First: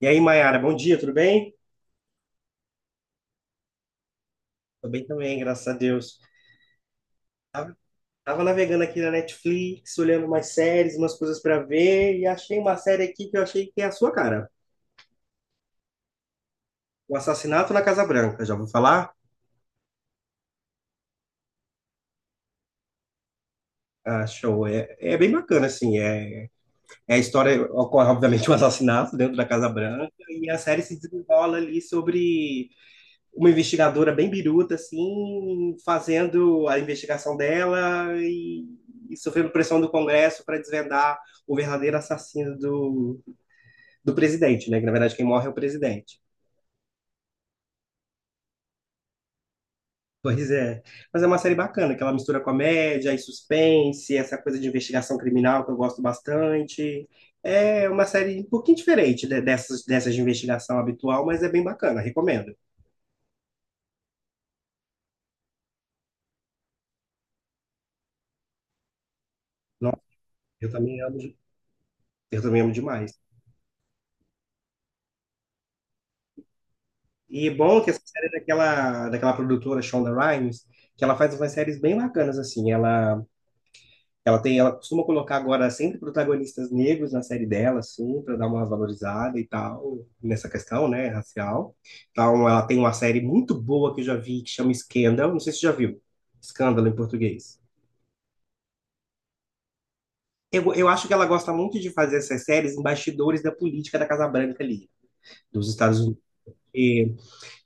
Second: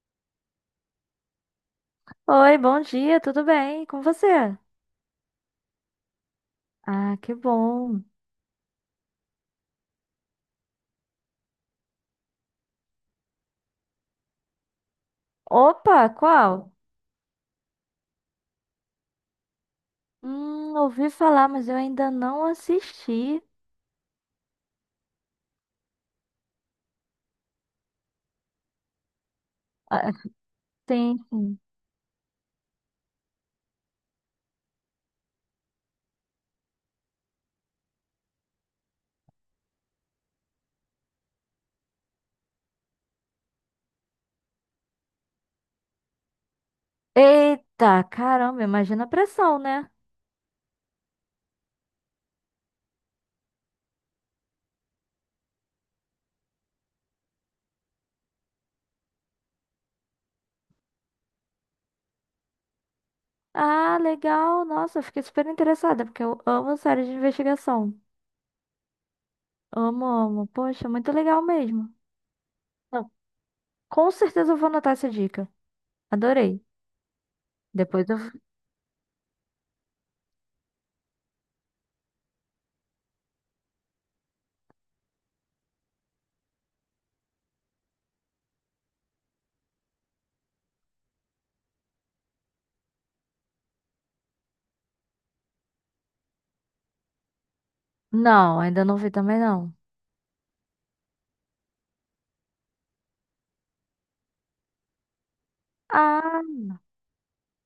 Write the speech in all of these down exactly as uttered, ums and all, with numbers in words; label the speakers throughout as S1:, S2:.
S1: E aí, Mayara, bom dia, tudo bem?
S2: Oi, bom dia, tudo bem? Com você?
S1: Tô bem também, graças a Deus.
S2: Ah, que
S1: Tava,
S2: bom.
S1: tava navegando aqui na Netflix, olhando umas séries, umas coisas para ver, e achei uma série aqui que eu achei que é a sua cara.
S2: Opa, qual?
S1: O Assassinato na Casa Branca, já vou falar?
S2: Hum, ouvi falar, mas eu ainda não assisti.
S1: Ah, show. É, é bem bacana, assim. É, é a história, ocorre obviamente um assassinato dentro da Casa
S2: Ah,
S1: Branca, e a série se
S2: tem.
S1: desenrola
S2: Sim.
S1: ali sobre uma investigadora bem biruta, assim, fazendo a investigação dela e, e sofrendo pressão do Congresso para desvendar o verdadeiro assassino do, do presidente, né? Que na verdade quem morre é o presidente.
S2: Eita, caramba, imagina a pressão, né?
S1: Pois é. Mas é uma série bacana, que ela mistura comédia e suspense, essa coisa de investigação criminal que eu gosto bastante. É uma série um pouquinho diferente de- dessas, dessas de investigação habitual, mas é bem bacana, recomendo.
S2: Ah, legal. Nossa, eu fiquei super interessada, porque eu amo séries de investigação.
S1: Nossa,
S2: Amo, amo.
S1: eu
S2: Poxa,
S1: também
S2: muito
S1: amo,
S2: legal mesmo.
S1: eu também amo
S2: Não,
S1: demais.
S2: com certeza eu vou anotar essa dica. Adorei.
S1: E bom que essa
S2: Depois eu.
S1: série é daquela, daquela produtora Shonda Rhimes, que ela faz umas séries bem bacanas, assim. Ela, ela tem, ela costuma colocar agora sempre protagonistas negros na série dela, assim, para dar uma valorizada e tal, nessa questão, né, racial. Então, ela tem uma série muito boa que eu já vi, que chama Scandal. Não sei se você já viu. Escândalo em português.
S2: Não, ainda não vi também não.
S1: Eu, eu acho que ela gosta muito de fazer essas séries em bastidores da política da Casa Branca ali, dos Estados Unidos.
S2: Ah,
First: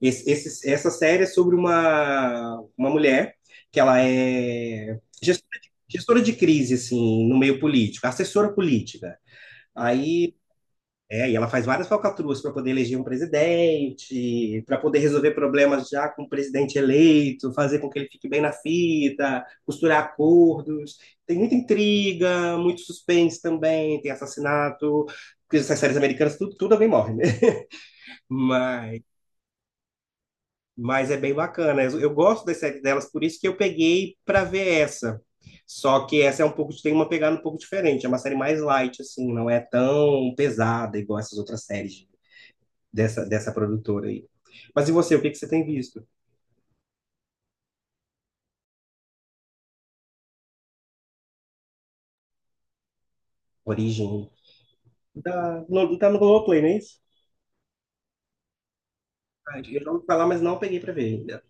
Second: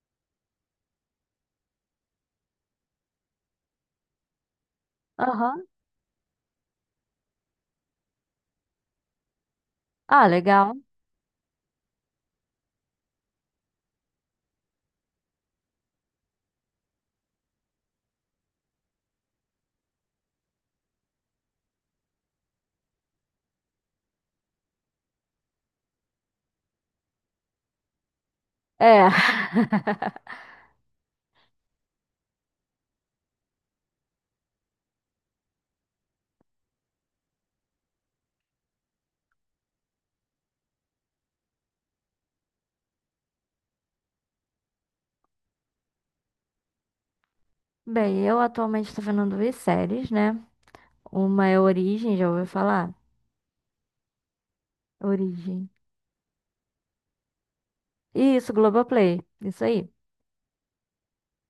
S1: Esse, esse- essa série é sobre uma, uma mulher que ela é gestora
S2: aham.
S1: de, gestora de crise, assim, no meio político, assessora política.
S2: Ah,
S1: Aí,
S2: legal.
S1: é, e ela faz várias falcatruas para poder eleger um presidente, para poder resolver problemas já com o presidente eleito, fazer com que ele fique bem na fita, costurar acordos. Tem muita intriga, muito suspense também, tem assassinato, porque essas séries americanas tudo, tudo alguém morre, né? Mas
S2: É.
S1: Mas é bem bacana. Eu, eu gosto das séries delas, por isso que eu peguei para ver essa. Só que essa é um pouco, tem uma pegada um pouco diferente. É uma série mais light, assim, não é tão pesada igual essas outras séries dessa, dessa produtora aí. Mas e você, o que que você tem visto?
S2: Bem, eu atualmente estou vendo duas séries, né? Uma é Origem, já ouviu falar?
S1: Origem. Tá
S2: Origem.
S1: no, tá no Globoplay, não é isso?
S2: Isso, Globoplay.
S1: Ah,
S2: Isso
S1: eu já
S2: aí.
S1: ouvi falar, mas não peguei para ver ainda.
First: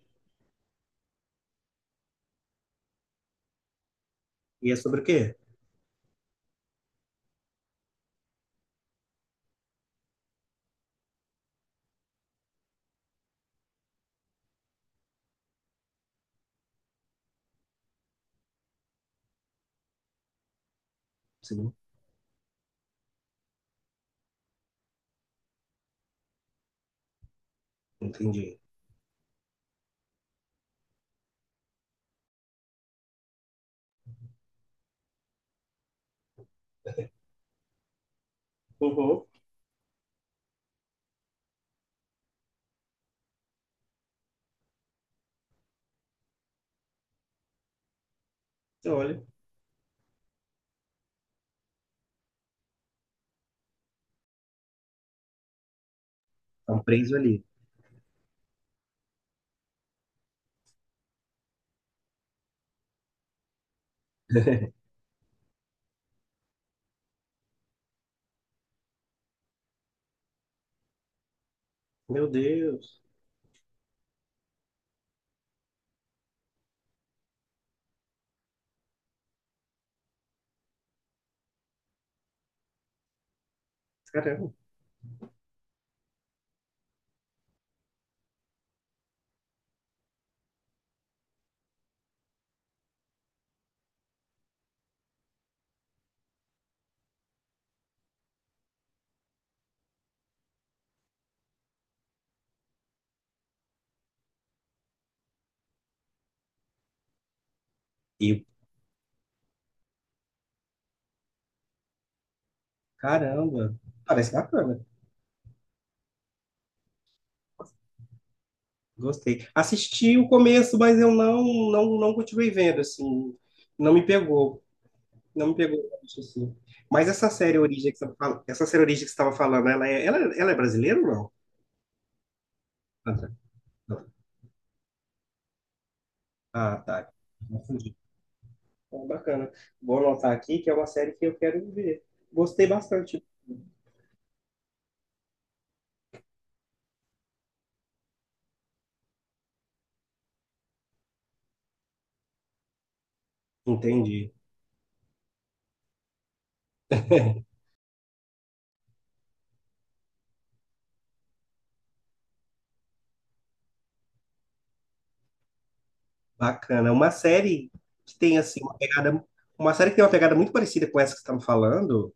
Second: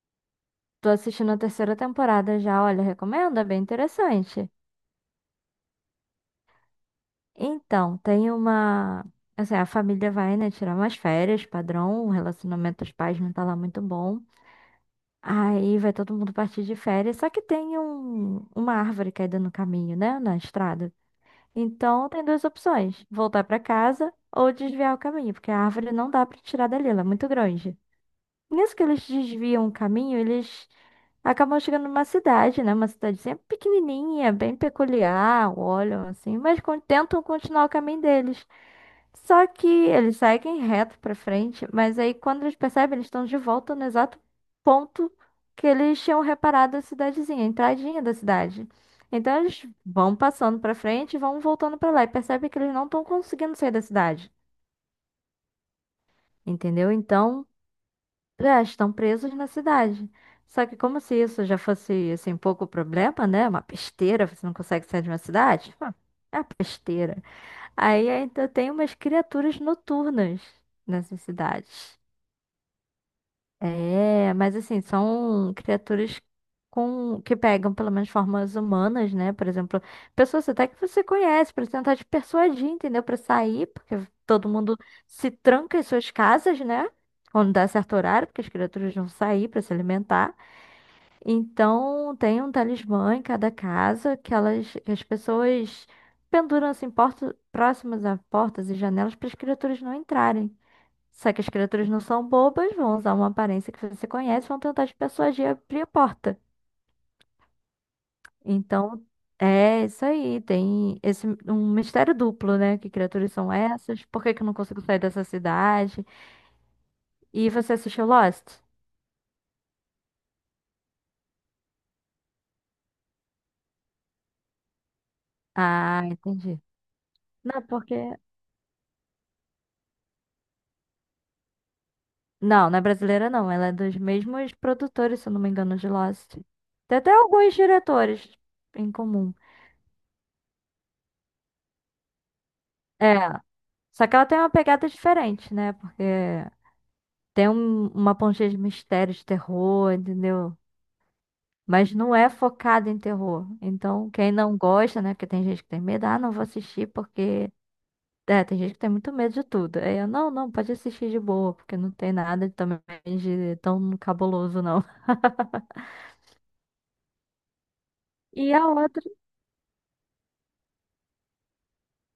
S2: Tô assistindo a terceira temporada já, olha, recomendo, é bem interessante.
S1: E é sobre o quê?
S2: Então, tem uma. Assim, a família vai, né, tirar umas férias, padrão, o relacionamento dos pais não tá lá muito bom. Aí vai todo mundo partir de férias, só que tem um, uma árvore caída no caminho, né, na estrada.
S1: Sim,
S2: Então, tem duas opções: voltar para casa ou desviar o caminho, porque a árvore não dá para tirar dali, ela é muito grande.
S1: entendi.
S2: Nisso que eles desviam o caminho, eles acabam chegando numa cidade, né? Uma cidadezinha pequenininha, bem peculiar, olham assim, mas con- tentam continuar o caminho deles.
S1: Uhum.
S2: Só que eles seguem reto pra frente, mas aí quando eles percebem, eles estão de volta no exato ponto que eles tinham reparado a cidadezinha, a entradinha da cidade.
S1: Olha,
S2: Então eles vão passando pra frente e vão voltando pra lá e percebem que eles não estão conseguindo sair da cidade,
S1: estão
S2: entendeu?
S1: presos ali.
S2: Então é, estão presos na cidade. Só que como se isso já fosse, assim, um pouco problema, né? Uma besteira, você não consegue sair de uma cidade. Hum, É uma besteira. Aí ainda tem umas criaturas noturnas nessas cidades.
S1: Meu Deus.
S2: É, mas assim, são criaturas com que pegam pelo menos formas humanas, né? Por exemplo, pessoas até que você conhece para tentar te persuadir, entendeu? Para sair, porque todo
S1: Caramba.
S2: mundo se tranca em suas casas, né? Quando dá certo horário, porque as criaturas vão sair para se alimentar. Então, tem um talismã em cada casa que elas, que as pessoas penduram assim portas próximas a portas e janelas para as criaturas não entrarem. Só que as criaturas não são bobas, vão usar uma aparência que você conhece, e vão tentar te persuadir a abrir a porta.
S1: E,
S2: Então, é isso aí. Tem esse um mistério duplo, né? Que criaturas são
S1: Caramba.
S2: essas? Por
S1: Parece
S2: que que eu não
S1: bacana.
S2: consigo sair dessa cidade? E você assistiu Lost?
S1: Gostei. Assisti o começo, mas eu não, não, não continuei vendo, assim. Não me pegou. Não me pegou,
S2: Ah,
S1: tanto, assim.
S2: entendi.
S1: Mas essa série
S2: Não,
S1: Origem
S2: porque.
S1: que você tava fal- essa série Origem que você estava falando, ela é, ela, ela é brasileira ou não?
S2: Não, não é brasileira,
S1: André?
S2: não. Ela é dos
S1: Não.
S2: mesmos produtores, se eu não me engano, de Lost.
S1: Ah,
S2: Tem
S1: tá.
S2: até alguns
S1: Confundi.
S2: diretores em
S1: Então,
S2: comum.
S1: bacana. Vou anotar aqui que é uma série que eu quero ver. Gostei
S2: É.
S1: bastante.
S2: Só que ela tem uma pegada diferente, né? Porque tem um- uma pontinha de mistério, de terror, entendeu? Mas não é focado em terror. Então,
S1: Entendi.
S2: quem não gosta, né? Porque tem gente que tem medo, ah, não vou assistir porque. É, tem gente que tem muito medo de tudo. Aí eu, não, não, pode assistir de boa, porque não tem nada também de tão cabuloso, não.
S1: Bacana. Uma série que tem,
S2: E
S1: assim,
S2: a
S1: uma
S2: outra.
S1: pegada... Uma série que tem uma pegada muito parecida com essa que você está me falando.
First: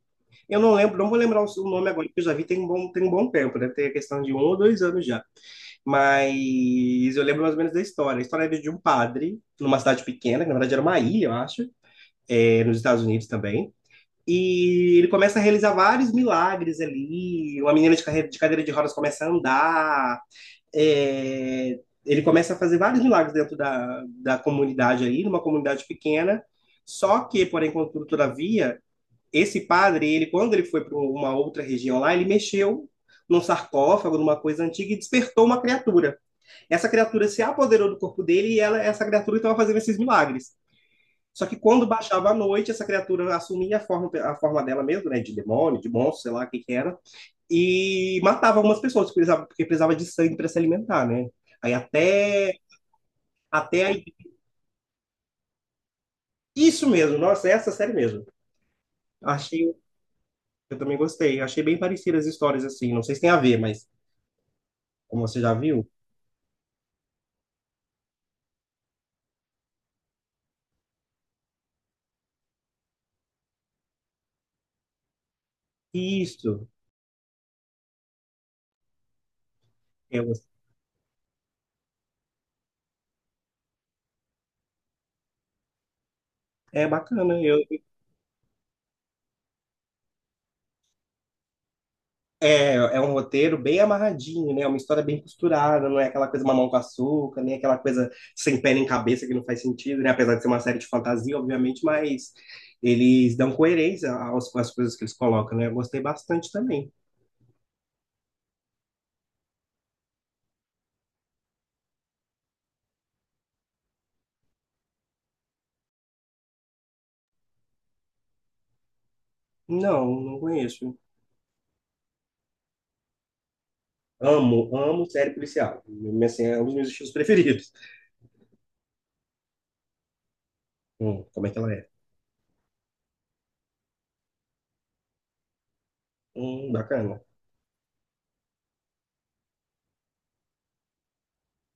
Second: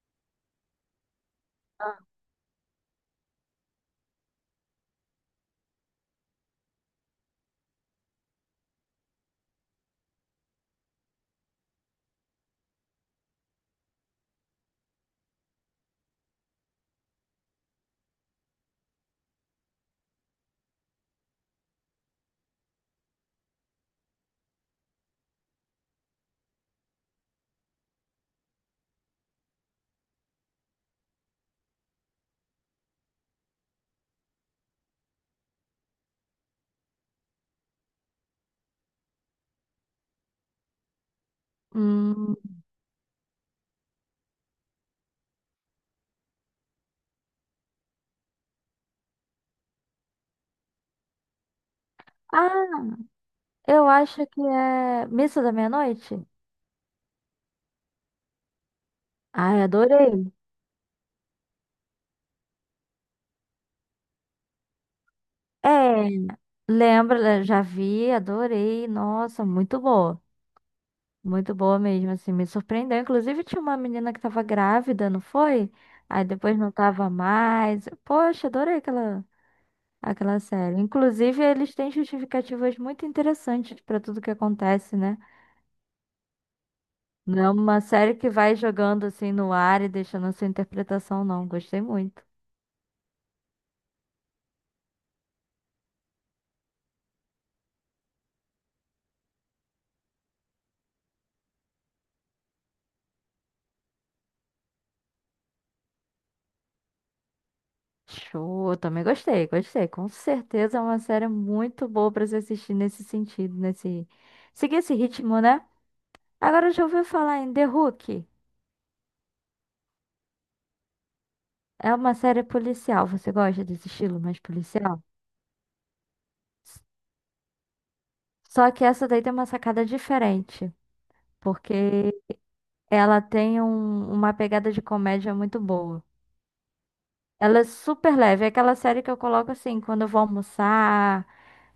S1: Eu não lembro, não vou lembrar o o nome agora, porque eu já vi tem um bom, tem um bom tempo, deve ter questão de um ou dois anos já. Mas eu lembro mais ou menos da história. A história era de um padre, numa cidade pequena, que na verdade era uma ilha, eu acho, é, nos Estados Unidos também. E ele começa a realizar vários milagres ali. Uma menina de, carreira, de cadeira de rodas começa a andar. é, ele começa a fazer vários milagres dentro da, da comunidade ali, numa comunidade pequena. Só que, porém, contudo, todavia, esse padre, ele quando ele foi para uma outra região lá, ele mexeu num sarcófago, numa coisa antiga, e despertou uma criatura. Essa criatura se apoderou do corpo dele e ela, essa criatura estava fazendo esses milagres. Só que quando baixava a
S2: Hum,
S1: noite, essa criatura assumia a forma, a forma dela mesmo, né? De demônio, de monstro, sei lá o que, que era. E matava algumas pessoas, porque precisava, porque precisava de sangue para se alimentar, né? Aí até,
S2: ah,
S1: até
S2: eu
S1: aí.
S2: acho que é Missa da Meia-Noite.
S1: Isso mesmo, nossa, essa série mesmo. Achei,
S2: Ai, adorei.
S1: eu também gostei. Achei bem parecidas as histórias, assim. Não sei se tem a ver, mas. Como você já
S2: É,
S1: viu?
S2: lembra, já vi, adorei. Nossa, muito boa. Muito boa mesmo, assim, me surpreendeu. Inclusive, tinha uma menina que tava grávida, não foi? Aí depois
S1: Isso.
S2: não tava mais. Poxa, adorei aquela,
S1: Eu-
S2: aquela série. Inclusive, eles têm justificativas muito interessantes pra tudo que acontece, né?
S1: é
S2: Não
S1: bacana.
S2: é
S1: Eu,
S2: uma série que vai jogando assim no ar e deixando a sua interpretação, não. Gostei muito.
S1: é, é um roteiro bem amarradinho, né? É uma história bem costurada, não é aquela coisa mamão com açúcar, nem aquela coisa sem pé nem cabeça que não faz sentido, né? Apesar de ser uma série de fantasia, obviamente, mas eles dão coerência aos- às coisas que eles colocam, né? Eu gostei bastante também.
S2: Show, também gostei, gostei. Com certeza é uma série muito boa pra se assistir nesse sentido, nesse. Seguir esse ritmo, né? Agora já ouviu falar em The Hook.
S1: Não, não conheço.
S2: É uma série policial. Você gosta desse estilo mais
S1: Amo,
S2: policial?
S1: amo série policial. Assim, é um dos meus estilos preferidos.
S2: Só que essa daí tem uma sacada diferente,
S1: Hum, como é que ela é?
S2: porque ela tem um- uma pegada de comédia muito boa.
S1: Hum, bacana.
S2: Ela é super leve, é aquela série que eu coloco assim, quando eu vou almoçar,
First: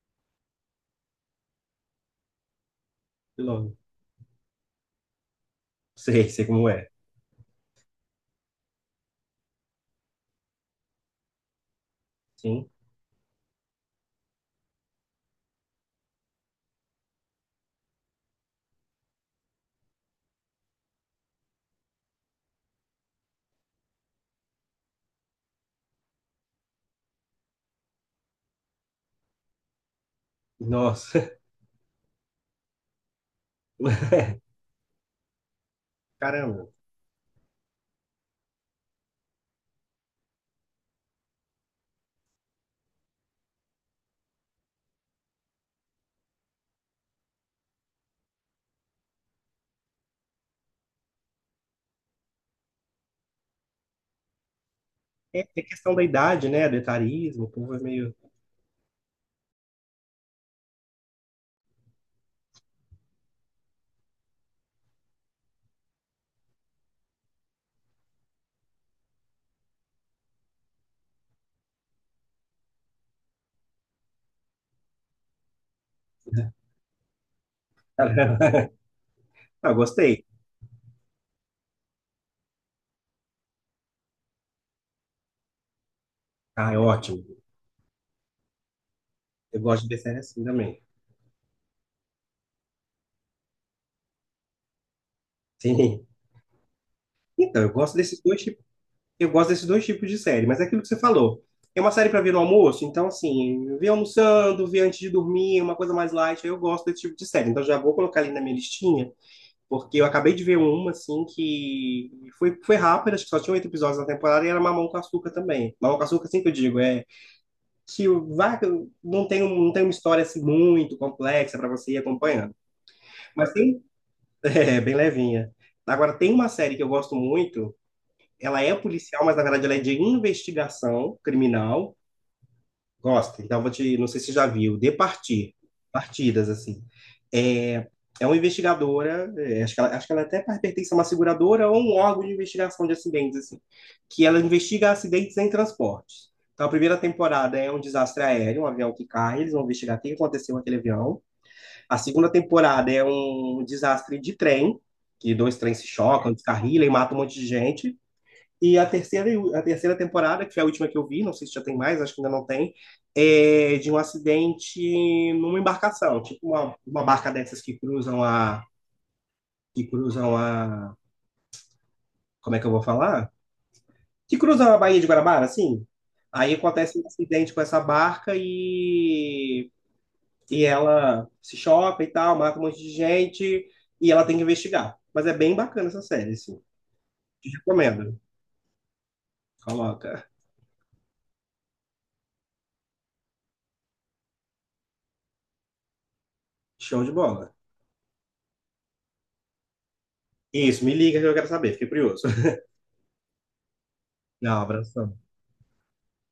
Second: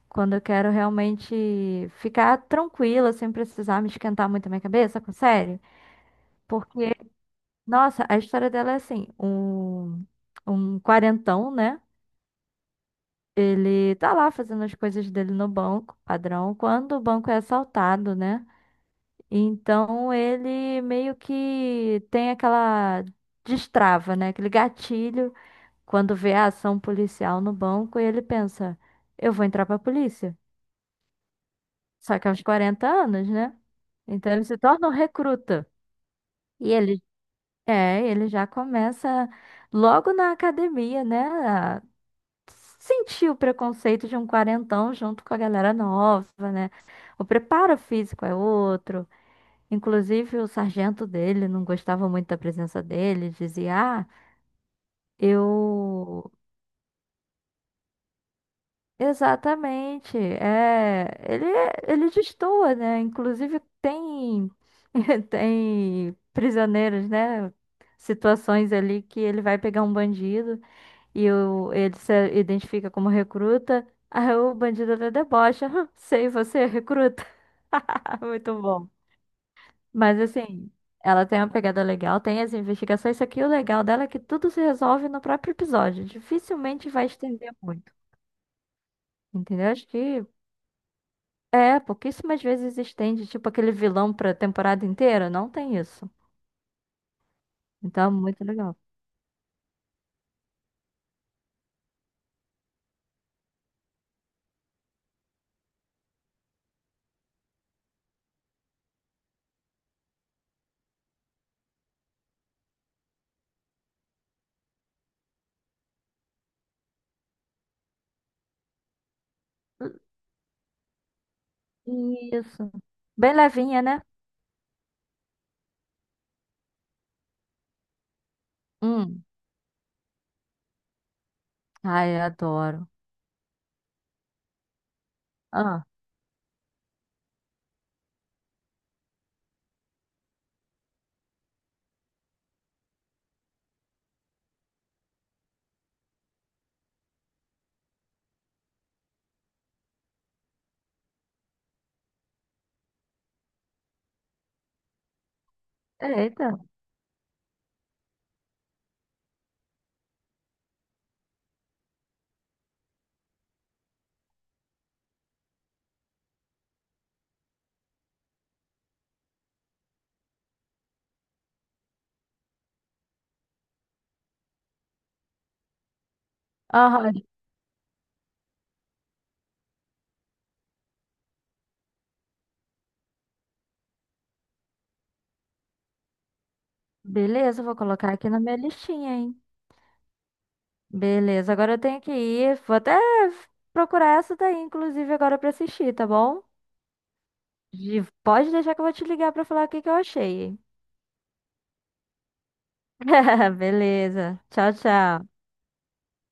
S2: quando eu quero realmente ficar tranquila, sem
S1: Que louco.
S2: precisar me esquentar muito a minha cabeça com série.
S1: Sei, sei como é.
S2: Porque, nossa, a história dela é assim, um, um quarentão, né?
S1: Sim.
S2: Ele tá lá fazendo as coisas dele no banco, padrão, quando o banco é assaltado, né? Então ele meio que tem aquela destrava, né? Aquele gatilho quando vê a ação policial no banco e ele pensa, eu vou entrar pra polícia.
S1: Nossa,
S2: Só que aos quarenta anos, né? Então ele se torna um recruta.
S1: caramba.
S2: E ele é, ele já começa logo na academia, né? Sentir o preconceito de um quarentão junto com a galera nova, né? O preparo físico é outro. Inclusive, o sargento dele não gostava muito da presença dele, dizia: "Ah,
S1: É, tem questão da
S2: eu."
S1: idade, né? Do etarismo, o povo é meio.
S2: Exatamente, é. Ele, é, ele destoa, né? Inclusive, tem. Tem prisioneiros, né? Situações ali que ele vai pegar um bandido. E o, ele se identifica como recruta. Aí o bandido até debocha. "Hã, sei, você é recruta." Muito bom.
S1: Ah,
S2: Mas
S1: gostei.
S2: assim, ela tem uma pegada legal, tem as investigações, só que o legal dela é que tudo se resolve no próprio episódio.
S1: Ah, é
S2: Dificilmente vai
S1: ótimo.
S2: estender muito.
S1: Eu
S2: Entendeu?
S1: gosto
S2: Acho
S1: de ver série
S2: que
S1: assim também.
S2: é, pouquíssimas vezes estende, tipo aquele vilão pra temporada inteira. Não tem
S1: Sim.
S2: isso.
S1: Então, eu gosto
S2: Então é
S1: desses dois
S2: muito
S1: tipos,
S2: legal.
S1: eu gosto desses dois tipos de série, mas é aquilo que você falou. É uma série para ver no almoço, então assim, ver almoçando, ver antes de dormir, uma coisa mais light, eu gosto desse tipo de série. Então já vou colocar ali na minha listinha, porque eu acabei de ver uma assim que foi, foi rápida, acho que só tinha oito episódios na temporada e era Mamão com Açúcar também. Mamão com Açúcar, assim que eu digo, é que o Vaca não tem, um- não tem uma história assim muito complexa para você ir acompanhando.
S2: Isso. Bem
S1: Mas
S2: levinha,
S1: tem,
S2: né?
S1: é, bem levinha. Agora, tem uma série que eu gosto muito, ela é
S2: Hum.
S1: policial, mas na verdade ela é de investigação criminal.
S2: Ai, eu adoro.
S1: Gosta? Então, vou te, não sei se você já viu, De Partir,
S2: Ah,
S1: Partidas, assim. É, é uma investigadora, é, acho que ela, acho que ela até pertence a uma seguradora ou um órgão de investigação de acidentes, assim, que ela investiga acidentes em transportes. Então, a primeira temporada é um desastre aéreo, um avião que cai, eles vão investigar o que aconteceu com aquele avião. A segunda temporada é um desastre de trem, que dois trens se chocam,
S2: eita.
S1: descarrilam e matam um monte de gente. E a terceira, a terceira temporada, que é a última que eu vi, não sei se já tem mais, acho que ainda não tem, é de um acidente numa embarcação, tipo uma, uma barca dessas que cruzam a. que cruzam a. Como é que eu vou falar? Que cruzam a Baía de Guarabara, assim. Aí acontece um
S2: Aham,
S1: acidente com essa barca e, e ela se choca e tal, mata um monte de gente e ela tem que investigar. Mas é bem bacana essa série, assim. Te
S2: beleza, vou colocar
S1: recomendo.
S2: aqui na minha listinha, hein?
S1: Coloca.
S2: Beleza, agora eu tenho que ir. Vou até procurar essa daí, inclusive, agora pra assistir, tá bom?
S1: Show de bola.
S2: De- Pode deixar que eu vou te ligar pra falar o que que eu achei.
S1: Isso, me liga que eu quero saber, fiquei curioso.
S2: Beleza.
S1: Não,
S2: Tchau,
S1: abração.
S2: tchau.